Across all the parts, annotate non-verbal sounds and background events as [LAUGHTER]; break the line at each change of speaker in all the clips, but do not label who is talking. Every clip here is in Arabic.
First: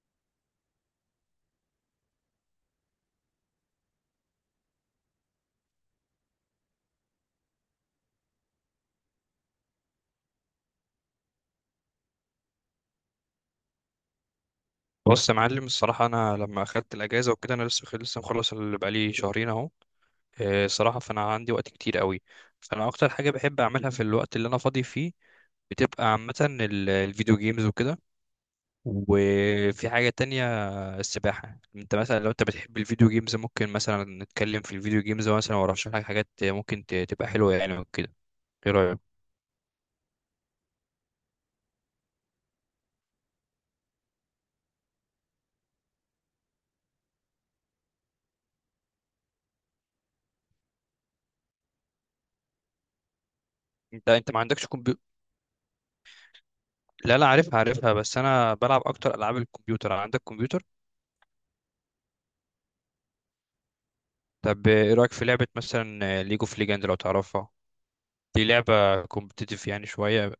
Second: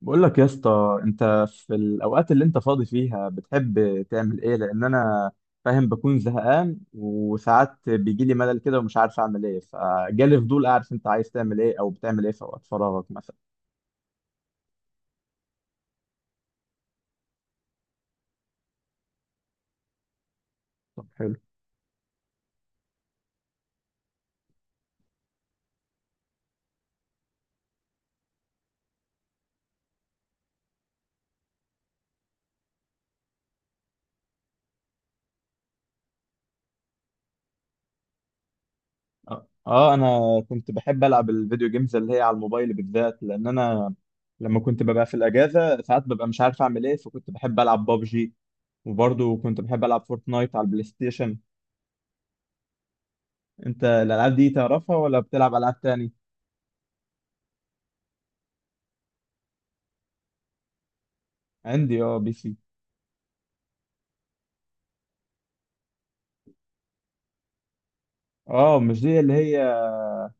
بقول لك يا اسطى، انت في الاوقات اللي انت فاضي فيها بتحب تعمل ايه؟ لان انا فاهم بكون زهقان، وساعات بيجي لي ملل كده ومش عارف اعمل ايه، فجالي فضول اعرف انت عايز تعمل ايه او بتعمل ايه في اوقات فراغك مثلا.
بص يا معلم، الصراحة أنا لما أخدت الأجازة وكده أنا لسه مخلص اللي بقالي شهرين أهو. الصراحة
طب
فأنا
حلو.
عندي وقت كتير قوي. فأنا أكتر حاجة بحب أعملها في الوقت اللي أنا فاضي فيه بتبقى عامة الفيديو جيمز وكده، وفي حاجة تانية السباحة. أنت مثلا لو أنت بتحب الفيديو جيمز ممكن مثلا نتكلم في الفيديو جيمز مثلا، وأرشح لك حاجات ممكن تبقى حلوة يعني وكده. إيه رأيك؟
اه. انا كنت بحب العب الفيديو جيمز اللي هي على الموبايل بالذات، لان انا لما كنت ببقى في الاجازه ساعات ببقى مش عارف اعمل ايه، فكنت بحب العب بابجي. وبرضه كنت بحب العب فورتنايت على البلاي ستيشن. انت
أنت
الالعاب
ما
دي
عندكش
تعرفها
كمبيوتر؟
ولا بتلعب العاب تاني؟
لا لا، عارفها عارفها، بس أنا بلعب أكتر ألعاب الكمبيوتر. عندك كمبيوتر؟
عندي بي سي.
طب ايه رأيك في لعبة مثلا ليج اوف ليجند لو تعرفها؟ دي
اه، مش
لعبة
دي اللي هي
كومبتيتيف يعني شوية.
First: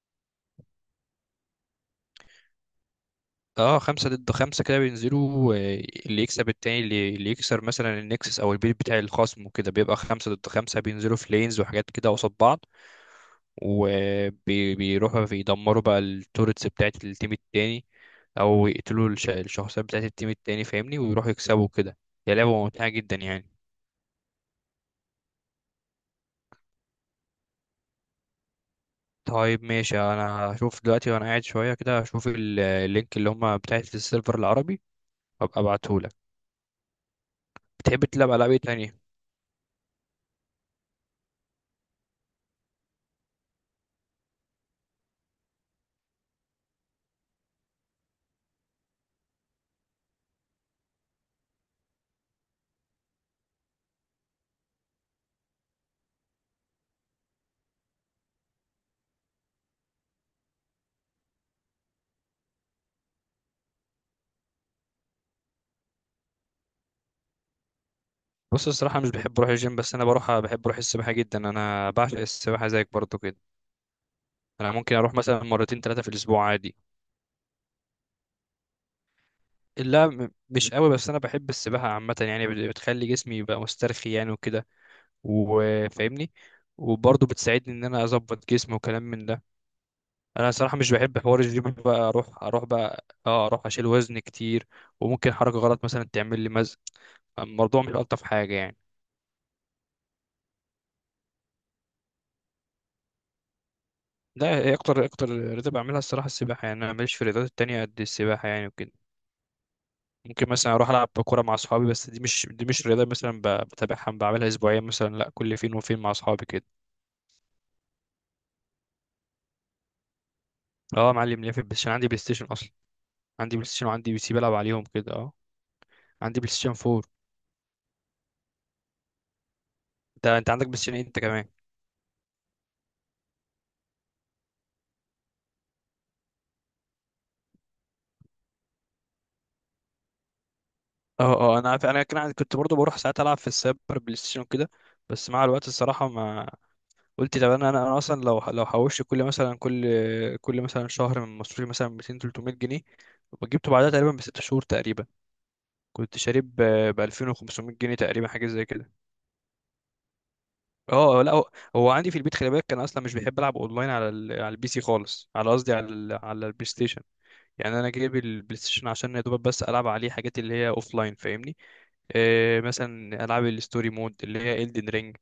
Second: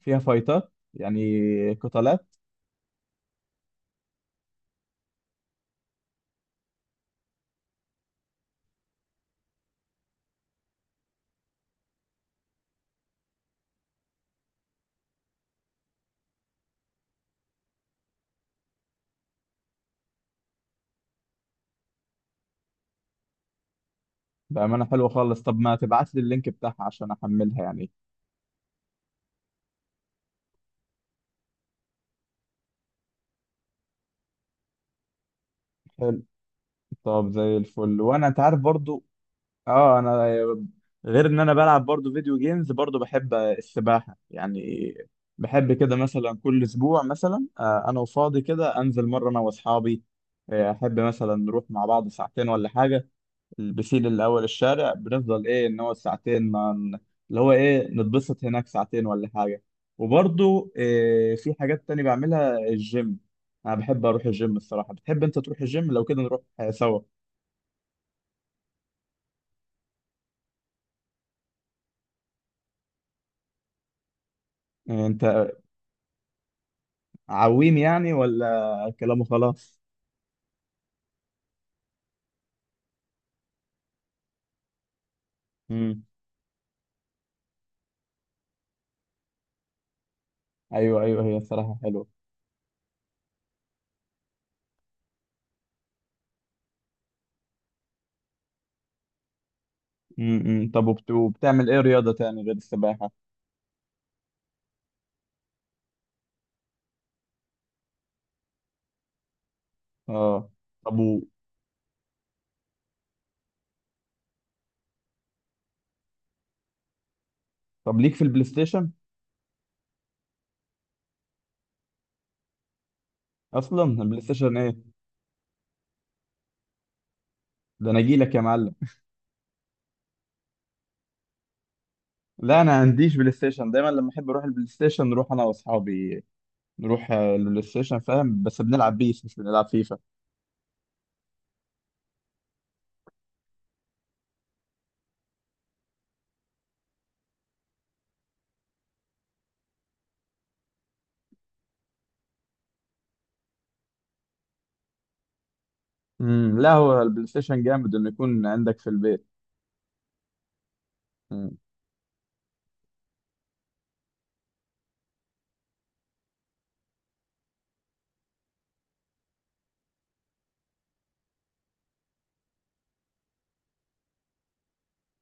فيها فايتات يعني قتالات؟
اه، خمسة ضد خمسة كده بينزلوا، اللي يكسب التاني اللي يكسر مثلا النكسس او البيت بتاع الخصم وكده، بيبقى خمسة ضد خمسة بينزلوا في لينز وحاجات كده قصاد بعض، وبيروحوا بيدمروا بقى التورتس بتاعت التيم التاني، او يقتلوا الشخصيات بتاعت التيم التاني، فاهمني، ويروحوا يكسبوا كده. هي لعبة ممتعة جدا يعني.
بأمانة حلوة خالص. طب ما تبعت لي اللينك بتاعها عشان أحملها يعني.
طيب ماشي، انا هشوف دلوقتي وانا قاعد شويه كده هشوف اللينك اللي هم بتاعت السيرفر العربي وابقى ابعتهولك.
حلو. طب زي الفل.
بتحب
وأنا
تلعب
أنت
العاب ايه
عارف
تانية؟
برضو. اه. أنا غير إن أنا بلعب برضو فيديو جيمز، برضو بحب السباحة يعني. بحب كده مثلا كل أسبوع مثلا، أنا وفاضي كده أنزل مرة أنا وأصحابي. أحب مثلا نروح مع بعض ساعتين ولا حاجة. البسيل الاول الشارع بنفضل ايه ان هو ساعتين ما ن- اللي هو ايه، نتبسط هناك ساعتين ولا حاجه. وبرضو إيه، في حاجات تانية بعملها، الجيم. انا بحب اروح الجيم الصراحه. بتحب انت تروح الجيم؟ لو كده نروح سوا.
بص الصراحه مش بحب اروح الجيم، بس انا بروح بحب اروح السباحه جدا، انا بعشق السباحه زيك برضو كده. انا ممكن
إيه
اروح مثلا
انت،
مرتين ثلاثه في الاسبوع عادي.
عويم يعني ولا كلامه خلاص؟
لا مش قوي، بس انا بحب السباحه عامه يعني بتخلي جسمي يبقى مسترخي يعني وكده،
امم.
وفاهمني. وبرضه بتساعدني ان انا اظبط جسمي وكلام من ده. انا صراحه مش
ايوه،
بحب
ايوه، هي
حوار الجيم،
الصراحه
بقى
حلوه.
اروح اروح بقى اه اروح اشيل وزن كتير، وممكن حركه غلط مثلا تعمل لي مزق، الموضوع مش الطف حاجه يعني.
امم. طب وبتعمل ايه رياضه تاني غير السباحه؟
ده هي اكتر اكتر رياضه بعملها الصراحه السباحه، يعني انا ماليش في الرياضات التانية قد السباحه يعني وكده.
اه.
ممكن مثلا اروح
طب
العب
و...
كوره مع اصحابي، بس دي مش رياضه مثلا بتابعها بعملها اسبوعيا، مثلا لا كل فين وفين مع اصحابي كده.
طب ليك في البلاي ستيشن؟
اه يا معلم ليه، في البلاي ستيشن، عندي بلاي ستيشن اصلا. عندي بلاي
اصلا
ستيشن وعندي بي
البلاي
سي بلعب
ستيشن
عليهم
ايه؟
كده اه. عندي بلاي ستيشن 4.
ده انا اجي لك يا معلم.
انت عندك بلاي ستيشن إيه انت كمان؟
لا، انا عنديش بلاي ستيشن. دايما لما احب اروح البلاي ستيشن نروح انا واصحابي، نروح البلاي ستيشن فاهم، بس بنلعب بيس مش بنلعب فيفا.
اه اه، انا عارف، انا كان كنت برضه بروح ساعات العب في السايبر بلاي ستيشن وكده، بس مع الوقت الصراحه ما قلت طب انا انا أنا اصلا لو حوشت كل مثلا شهر من مصروفي مثلا 200 300 جنيه، وجبته بعدها تقريبا بست شهور تقريبا، كنت شارب
امم، لا
ب
هو البلاي ستيشن
2500
جامد
جنيه
انه
تقريبا،
يكون
حاجه زي
عندك في
كده.
البيت.
اه اه، لا هو
مم.
هو عندي في البيت خلي بالك، كان اصلا مش بيحب العب اونلاين على البي سي خالص، على قصدي على البلاي ستيشن. يعني انا جايب البلاي ستيشن عشان يا دوبك بس العب عليه حاجات اللي هي اوف لاين، فاهمني. إيه مثلا العاب الستوري مود اللي هي Elden Ring،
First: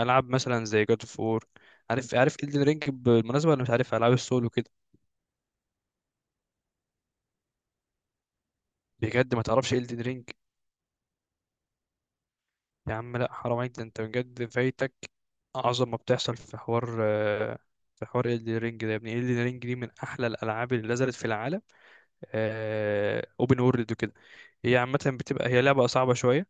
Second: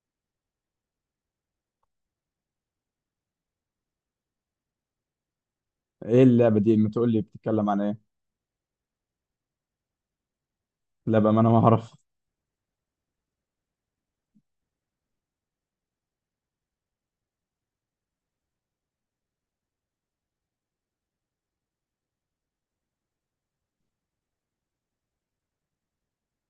العاب مثلا زي God of War. عارف عارف Elden Ring بالمناسبة ولا مش عارف؟ العاب السول وكده.
ايه اللعبه دي، ما تقول لي بتتكلم عن ايه؟
بجد ما تعرفش Elden Ring؟
لا بقى، ما انا ما اعرف.
يا عم لا، حرام عليك، ده انت بجد فايتك اعظم ما بتحصل في حوار، في حوار Elden Ring ده، يا ابني Elden Ring دي من احلى الالعاب اللي نزلت في العالم، اوبن وورلد وكده. هي عامة بتبقى هي لعبة صعبة شوية،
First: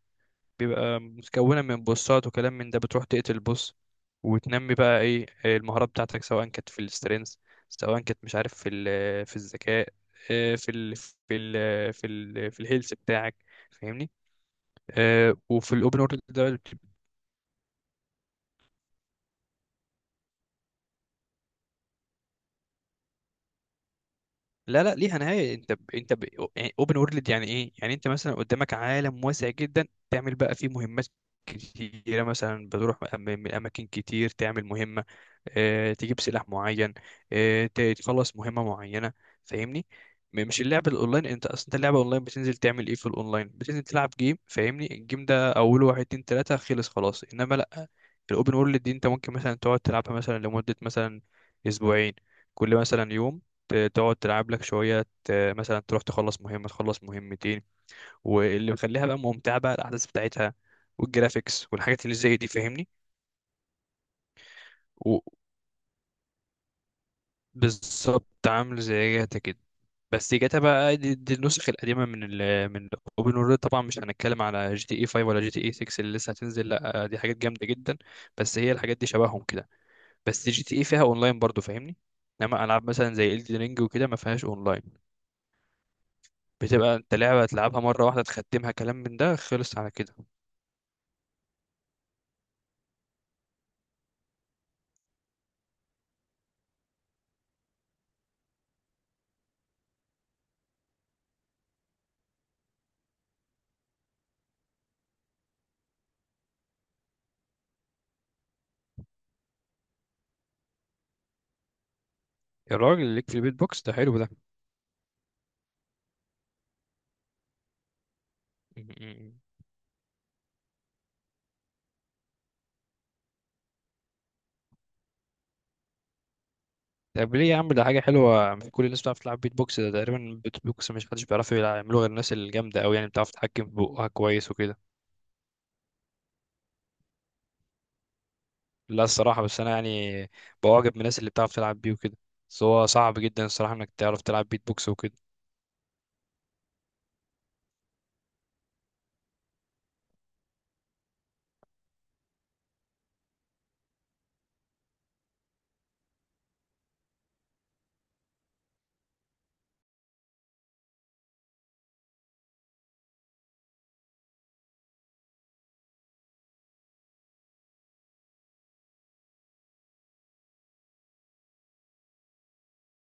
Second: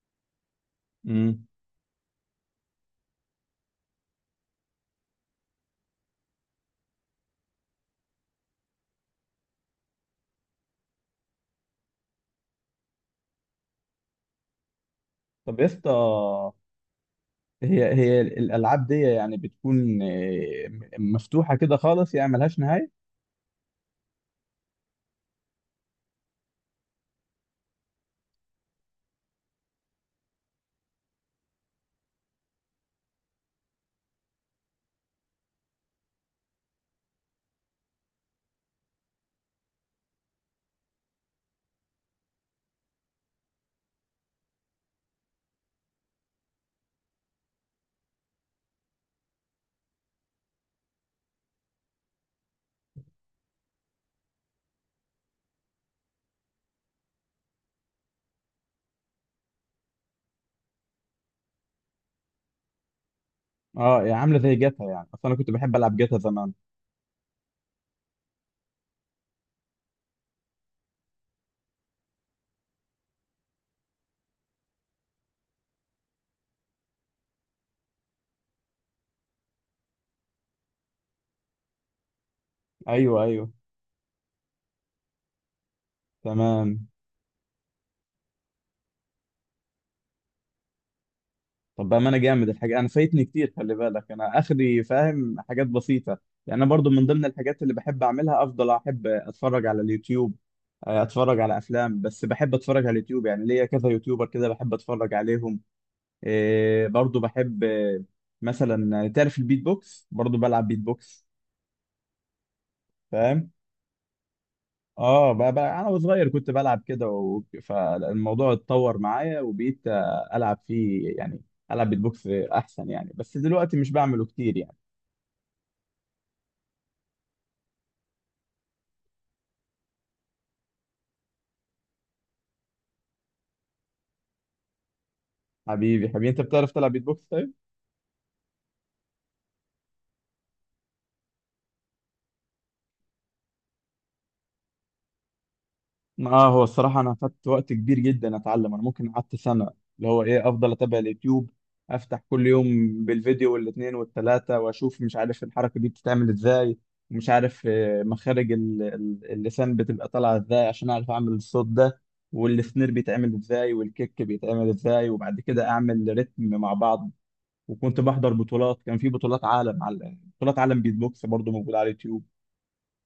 بيبقى
امم.
متكونة من بوسات وكلام من ده، بتروح تقتل بوس وتنمي بقى ايه المهارات بتاعتك، سواء كانت في السترينث، سواء كانت مش عارف في الذكاء، في الهيلث بتاعك، فاهمني.
طب يا
وفي
اسطى،
الاوبن وورلد ده
هي الالعاب دي يعني بتكون، مفتوحه كده خالص، يعني ملهاش نهايه؟
لا لا ليها نهايه، اوبن وورلد يعني ايه، يعني انت مثلا قدامك عالم واسع جدا تعمل بقى فيه مهمات كتيره، مثلا بتروح من اماكن كتير تعمل مهمه، تجيب سلاح معين، تخلص مهمة معينة، فاهمني. مش اللعب الاونلاين، انت اصلا انت اللعبة اونلاين بتنزل تعمل ايه في الاونلاين، بتنزل تلعب جيم، فاهمني، الجيم ده اوله واحد اتنين تلاتة خلص خلاص، انما لا، الاوبن وورلد دي انت ممكن مثلا تقعد تلعبها مثلا لمدة مثلا اسبوعين، كل مثلا يوم تقعد تلعب لك شوية مثلا تروح تخلص مهمة تخلص مهمتين. واللي مخليها بقى ممتعة بقى الأحداث بتاعتها والجرافيكس والحاجات اللي زي دي، فاهمني.
اه، يعني عامله زي جاتا يعني، اصل
و-
انا كنت بحب العب جاتا زمان.
بالظبط عامل زي جاتا كده، بس جاتا بقى دي النسخ القديمه من اوبن وورلد، طبعا مش هنتكلم على جي تي اي 5 ولا جي تي اي 6 اللي لسه هتنزل، لا دي حاجات جامده جدا، بس هي الحاجات دي شبههم كده، بس جي تي اي فيها اونلاين برضو، فاهمني، انما العاب مثلا
ايوه،
زي
ايوه،
Elden رينج وكده ما فيهاش اونلاين.
تمام.
بتبقى انت لعبه تلعبها مره واحده تختمها كلام من ده، خلص على كده.
طب بقى، ما انا جامد الحاجه، انا فايتني كتير. خلي بالك انا اخري فاهم حاجات بسيطه. يعني انا برضو من ضمن الحاجات اللي بحب اعملها، افضل احب اتفرج على اليوتيوب. اتفرج على افلام، بس بحب اتفرج على اليوتيوب. يعني ليا كذا يوتيوبر كده بحب اتفرج عليهم. إيه برضو بحب، مثلا تعرف البيت بوكس؟ برضو بلعب بيت بوكس.
يا راجل ليك في
فاهم.
البيت بوكس، ده حلو ده.
اه، بقى انا وصغير كنت بلعب كده فالموضوع اتطور معايا
[LAUGHS]
وبقيت العب فيه يعني. العب بيت بوكس احسن يعني، بس دلوقتي مش بعمله كتير يعني.
طب ليه يا عم، ده حاجه حلوه، مش كل الناس بتعرف تلعب بيت بوكس، ده تقريبا بيت بوكس مش حدش بيعرف يعمله غير الناس الجامده قوي، يعني بتعرف تتحكم في بقها كويس وكده.
حبيبي، حبيبي، انت بتعرف تلعب بيت بوكس طيب؟
لا الصراحة بس أنا يعني بواجب من الناس اللي بتعرف تلعب بيه وكده، بس هو صعب جدا الصراحة إنك تعرف تلعب بيت بوكس وكده.
اه، هو الصراحة انا خدت وقت كبير جدا اتعلم، انا ممكن قعدت سنة. اللي هو ايه، افضل اتابع اليوتيوب، افتح كل يوم بالفيديو والاتنين والتلاتة، واشوف مش عارف الحركة دي بتتعمل ازاي. ومش عارف مخارج اللسان بتبقى طالعة ازاي، عشان اعرف اعمل الصوت ده. والسنير بيتعمل ازاي والكيك بيتعمل ازاي، وبعد كده اعمل رتم مع بعض. وكنت بحضر بطولات، كان في بطولات عالم، على بطولات عالم بيت بوكس برضه موجودة على اليوتيوب.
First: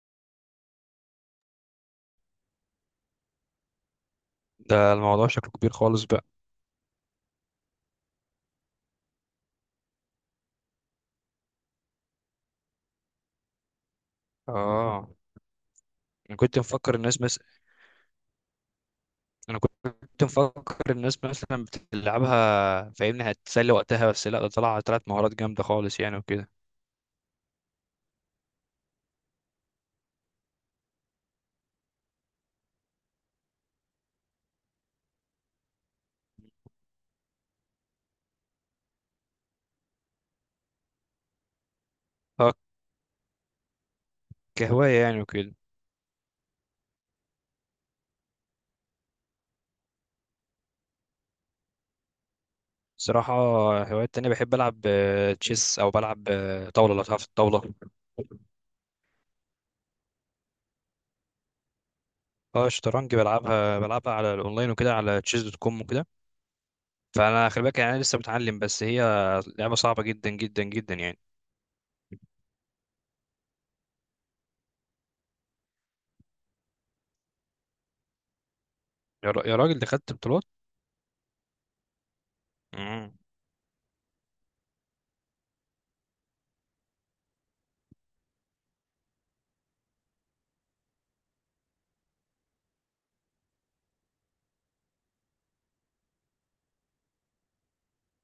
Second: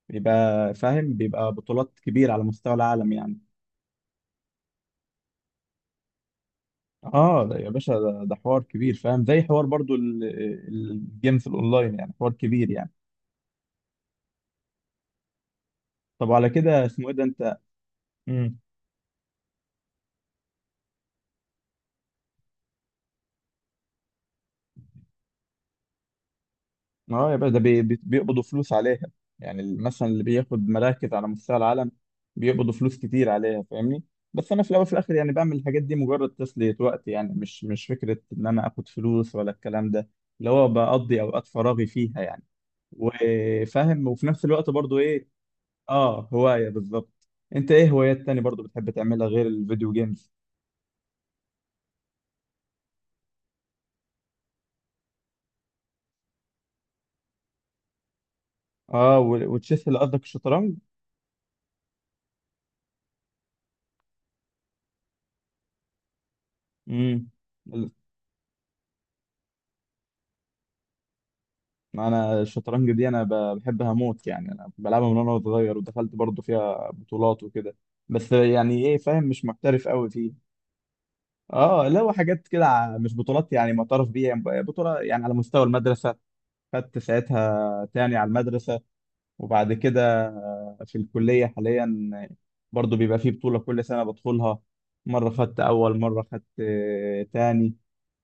بيبقى فاهم، بيبقى بطولات كبيرة على مستوى العالم يعني.
ده الموضوع شكله كبير خالص بقى.
اه ده يا باشا ده حوار كبير فاهم، زي حوار برضو الجيمز الاونلاين يعني، حوار كبير يعني.
آه.
طب
أنا
على
كنت
كده
مفكر
اسمه ايه
الناس
ده
مثلا
انت؟ امم.
أنا كنت مفكر الناس مثلا بتلعبها، فاهمني، هتسلي وقتها، بس لا ده طلع، طلعت مهارات جامدة خالص يعني وكده.
اه يا باشا، ده بيقبضوا فلوس عليها. يعني مثلا اللي بياخد مراكز على مستوى العالم، بيقبضوا فلوس كتير عليها فاهمني. بس انا في الاول وفي الاخر يعني بعمل الحاجات دي مجرد تسلية وقت، يعني مش فكرة ان انا اخد فلوس ولا الكلام ده. اللي هو بقضي اوقات فراغي فيها يعني.
آه،
وفاهم، وفي نفس الوقت برضو
كهواية يعني
ايه.
وكده.
اه، هواية بالظبط. انت ايه هوايات تاني برضو بتحب تعملها غير الفيديو جيمز؟
صراحة هوايات تانية، بحب ألعب، تشيس، أو بلعب، طاولة لو تعرف الطاولة.
اه، وتشيس اللي قصدك الشطرنج؟
اه الشطرنج، بلعبها على الأونلاين وكده على تشيز دوت كوم وكده.
امم.
فانا خلي بالك يعني انا لسه متعلم، بس هي لعبه صعبه جدا جدا جدا يعني.
ما انا الشطرنج دي انا بحبها موت يعني، انا بلعبها من وانا صغير، ودخلت برضو فيها بطولات وكده. بس يعني ايه فاهم، مش
يا راجل ده
محترف قوي
خدت بطولات؟
فيه. اه، لا هو حاجات كده،
مم.
مش بطولات يعني معترف بيها، يعني بطولة يعني على مستوى المدرسة. خدت ساعتها تاني على المدرسة. وبعد كده في الكلية حاليا، برضو بيبقى فيه بطولة كل سنة بدخلها. مرة خدت أول، مرة خدت تاني.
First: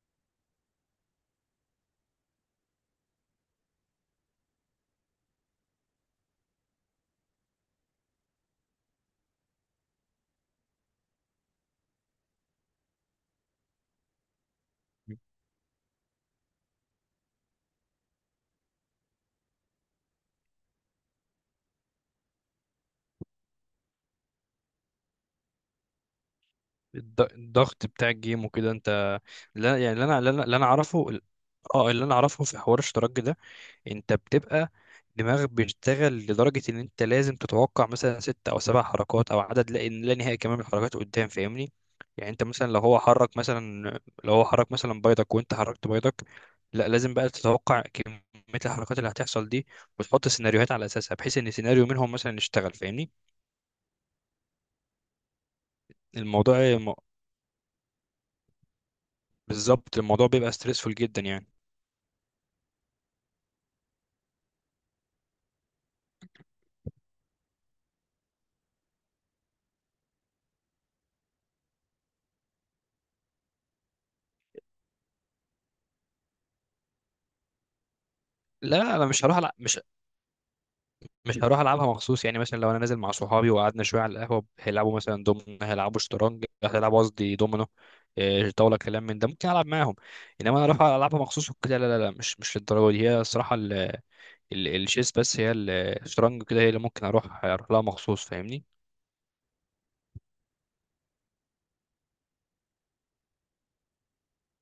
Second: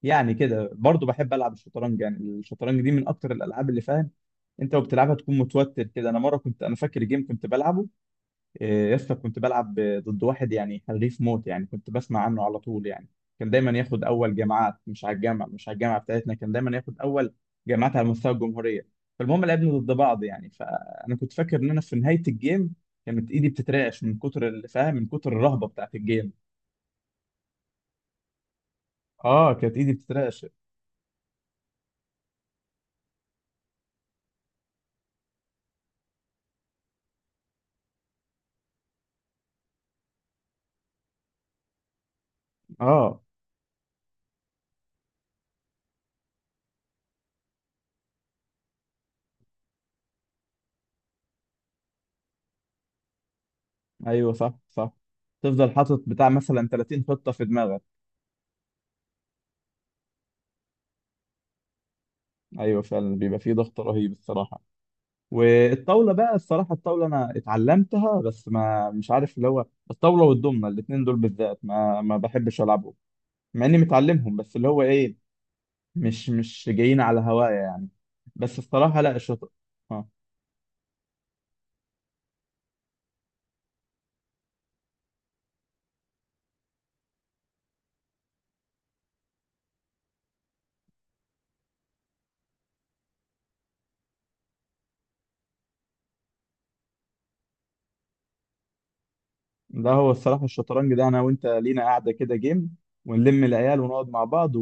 يعني كده برضو بحب ألعب الشطرنج، يعني الشطرنج دي من أكتر الألعاب اللي فاهم. أنت وبتلعبها تكون متوتر كده. أنا مرة كنت أنا فاكر جيم كنت بلعبه. إيه، يا اسطى، كنت بلعب ضد واحد يعني حريف موت يعني، كنت بسمع عنه على طول يعني. كان دايما ياخد اول جامعات، مش على الجامعه، مش على الجامعه بتاعتنا، كان دايما ياخد اول جامعات على مستوى الجمهوريه. فالمهم لعبنا ضد بعض يعني، فانا كنت فاكر ان انا في نهايه الجيم. كانت ايدي بتترعش من كتر اللي فاهم، من كتر الرهبه بتاعت الجيم.
الضغط بتاع الجيم وكده انت.
اه، كانت
لا
ايدي
يعني اللي انا اللي انا
بتترعش.
اللي أنا اعرفه، اه اللي انا اعرفه في حوار الشطرنج ده، انت بتبقى دماغك بيشتغل لدرجة ان انت لازم تتوقع مثلا ست او سبع حركات او عدد لا نهائي كمان من الحركات قدام، فاهمني. يعني انت مثلا لو هو
اه
حرك مثلا لو هو حرك مثلا بيضك وانت حركت بيضك، لا لازم بقى تتوقع كمية الحركات اللي هتحصل دي، وتحط سيناريوهات على اساسها بحيث ان سيناريو منهم مثلا يشتغل، فاهمني.
ايوه، صح، صح. تفضل حاطط بتاع
الموضوع
مثلا
م-
30 خطه في دماغك.
بالظبط، الموضوع بيبقى ستريسفول جدا يعني.
ايوه، فعلا بيبقى فيه ضغط رهيب الصراحه. والطاوله بقى الصراحه، الطاوله انا اتعلمتها، بس ما مش عارف اللي هو. الطاوله والضمنه الاثنين دول بالذات ما ما بحبش العبهم. مع اني متعلمهم، بس اللي هو ايه، مش جايين على هوايا يعني. بس
لا
الصراحه،
انا
لا،
مش هروح ألع- مش
اه،
مش هروح العبها مخصوص يعني، مثلا لو انا نازل مع صحابي وقعدنا شويه على القهوه هيلعبوا مثلا دومنا هيلعبوا شطرنج هيلعبوا قصدي دومينو، إيه، طاوله كلام من ده ممكن العب معاهم، انما انا اروح العبها مخصوص وكده لا لا لا، مش للدرجه دي. هي الصراحه الشيس، بس هي الشطرنج كده هي اللي ممكن اروح لها مخصوص، فاهمني.
ده هو الصراحه الشطرنج ده انا وانت لينا قاعده كده جيم. ونلم العيال ونقعد مع بعض،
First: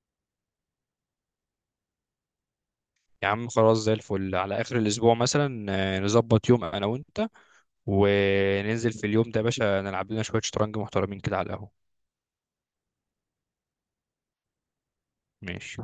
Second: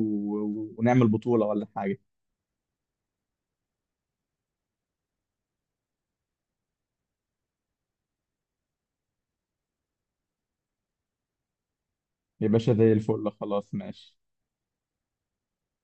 ونعمل بطوله ولا حاجه.
يا عم خلاص زي الفل، على اخر الاسبوع مثلا، نظبط يوم انا وانت وننزل في اليوم ده يا باشا، نلعب لنا شويه شطرنج محترمين كده على القهوه.
يا باشا زي الفل، خلاص، ماشي.
ماشي.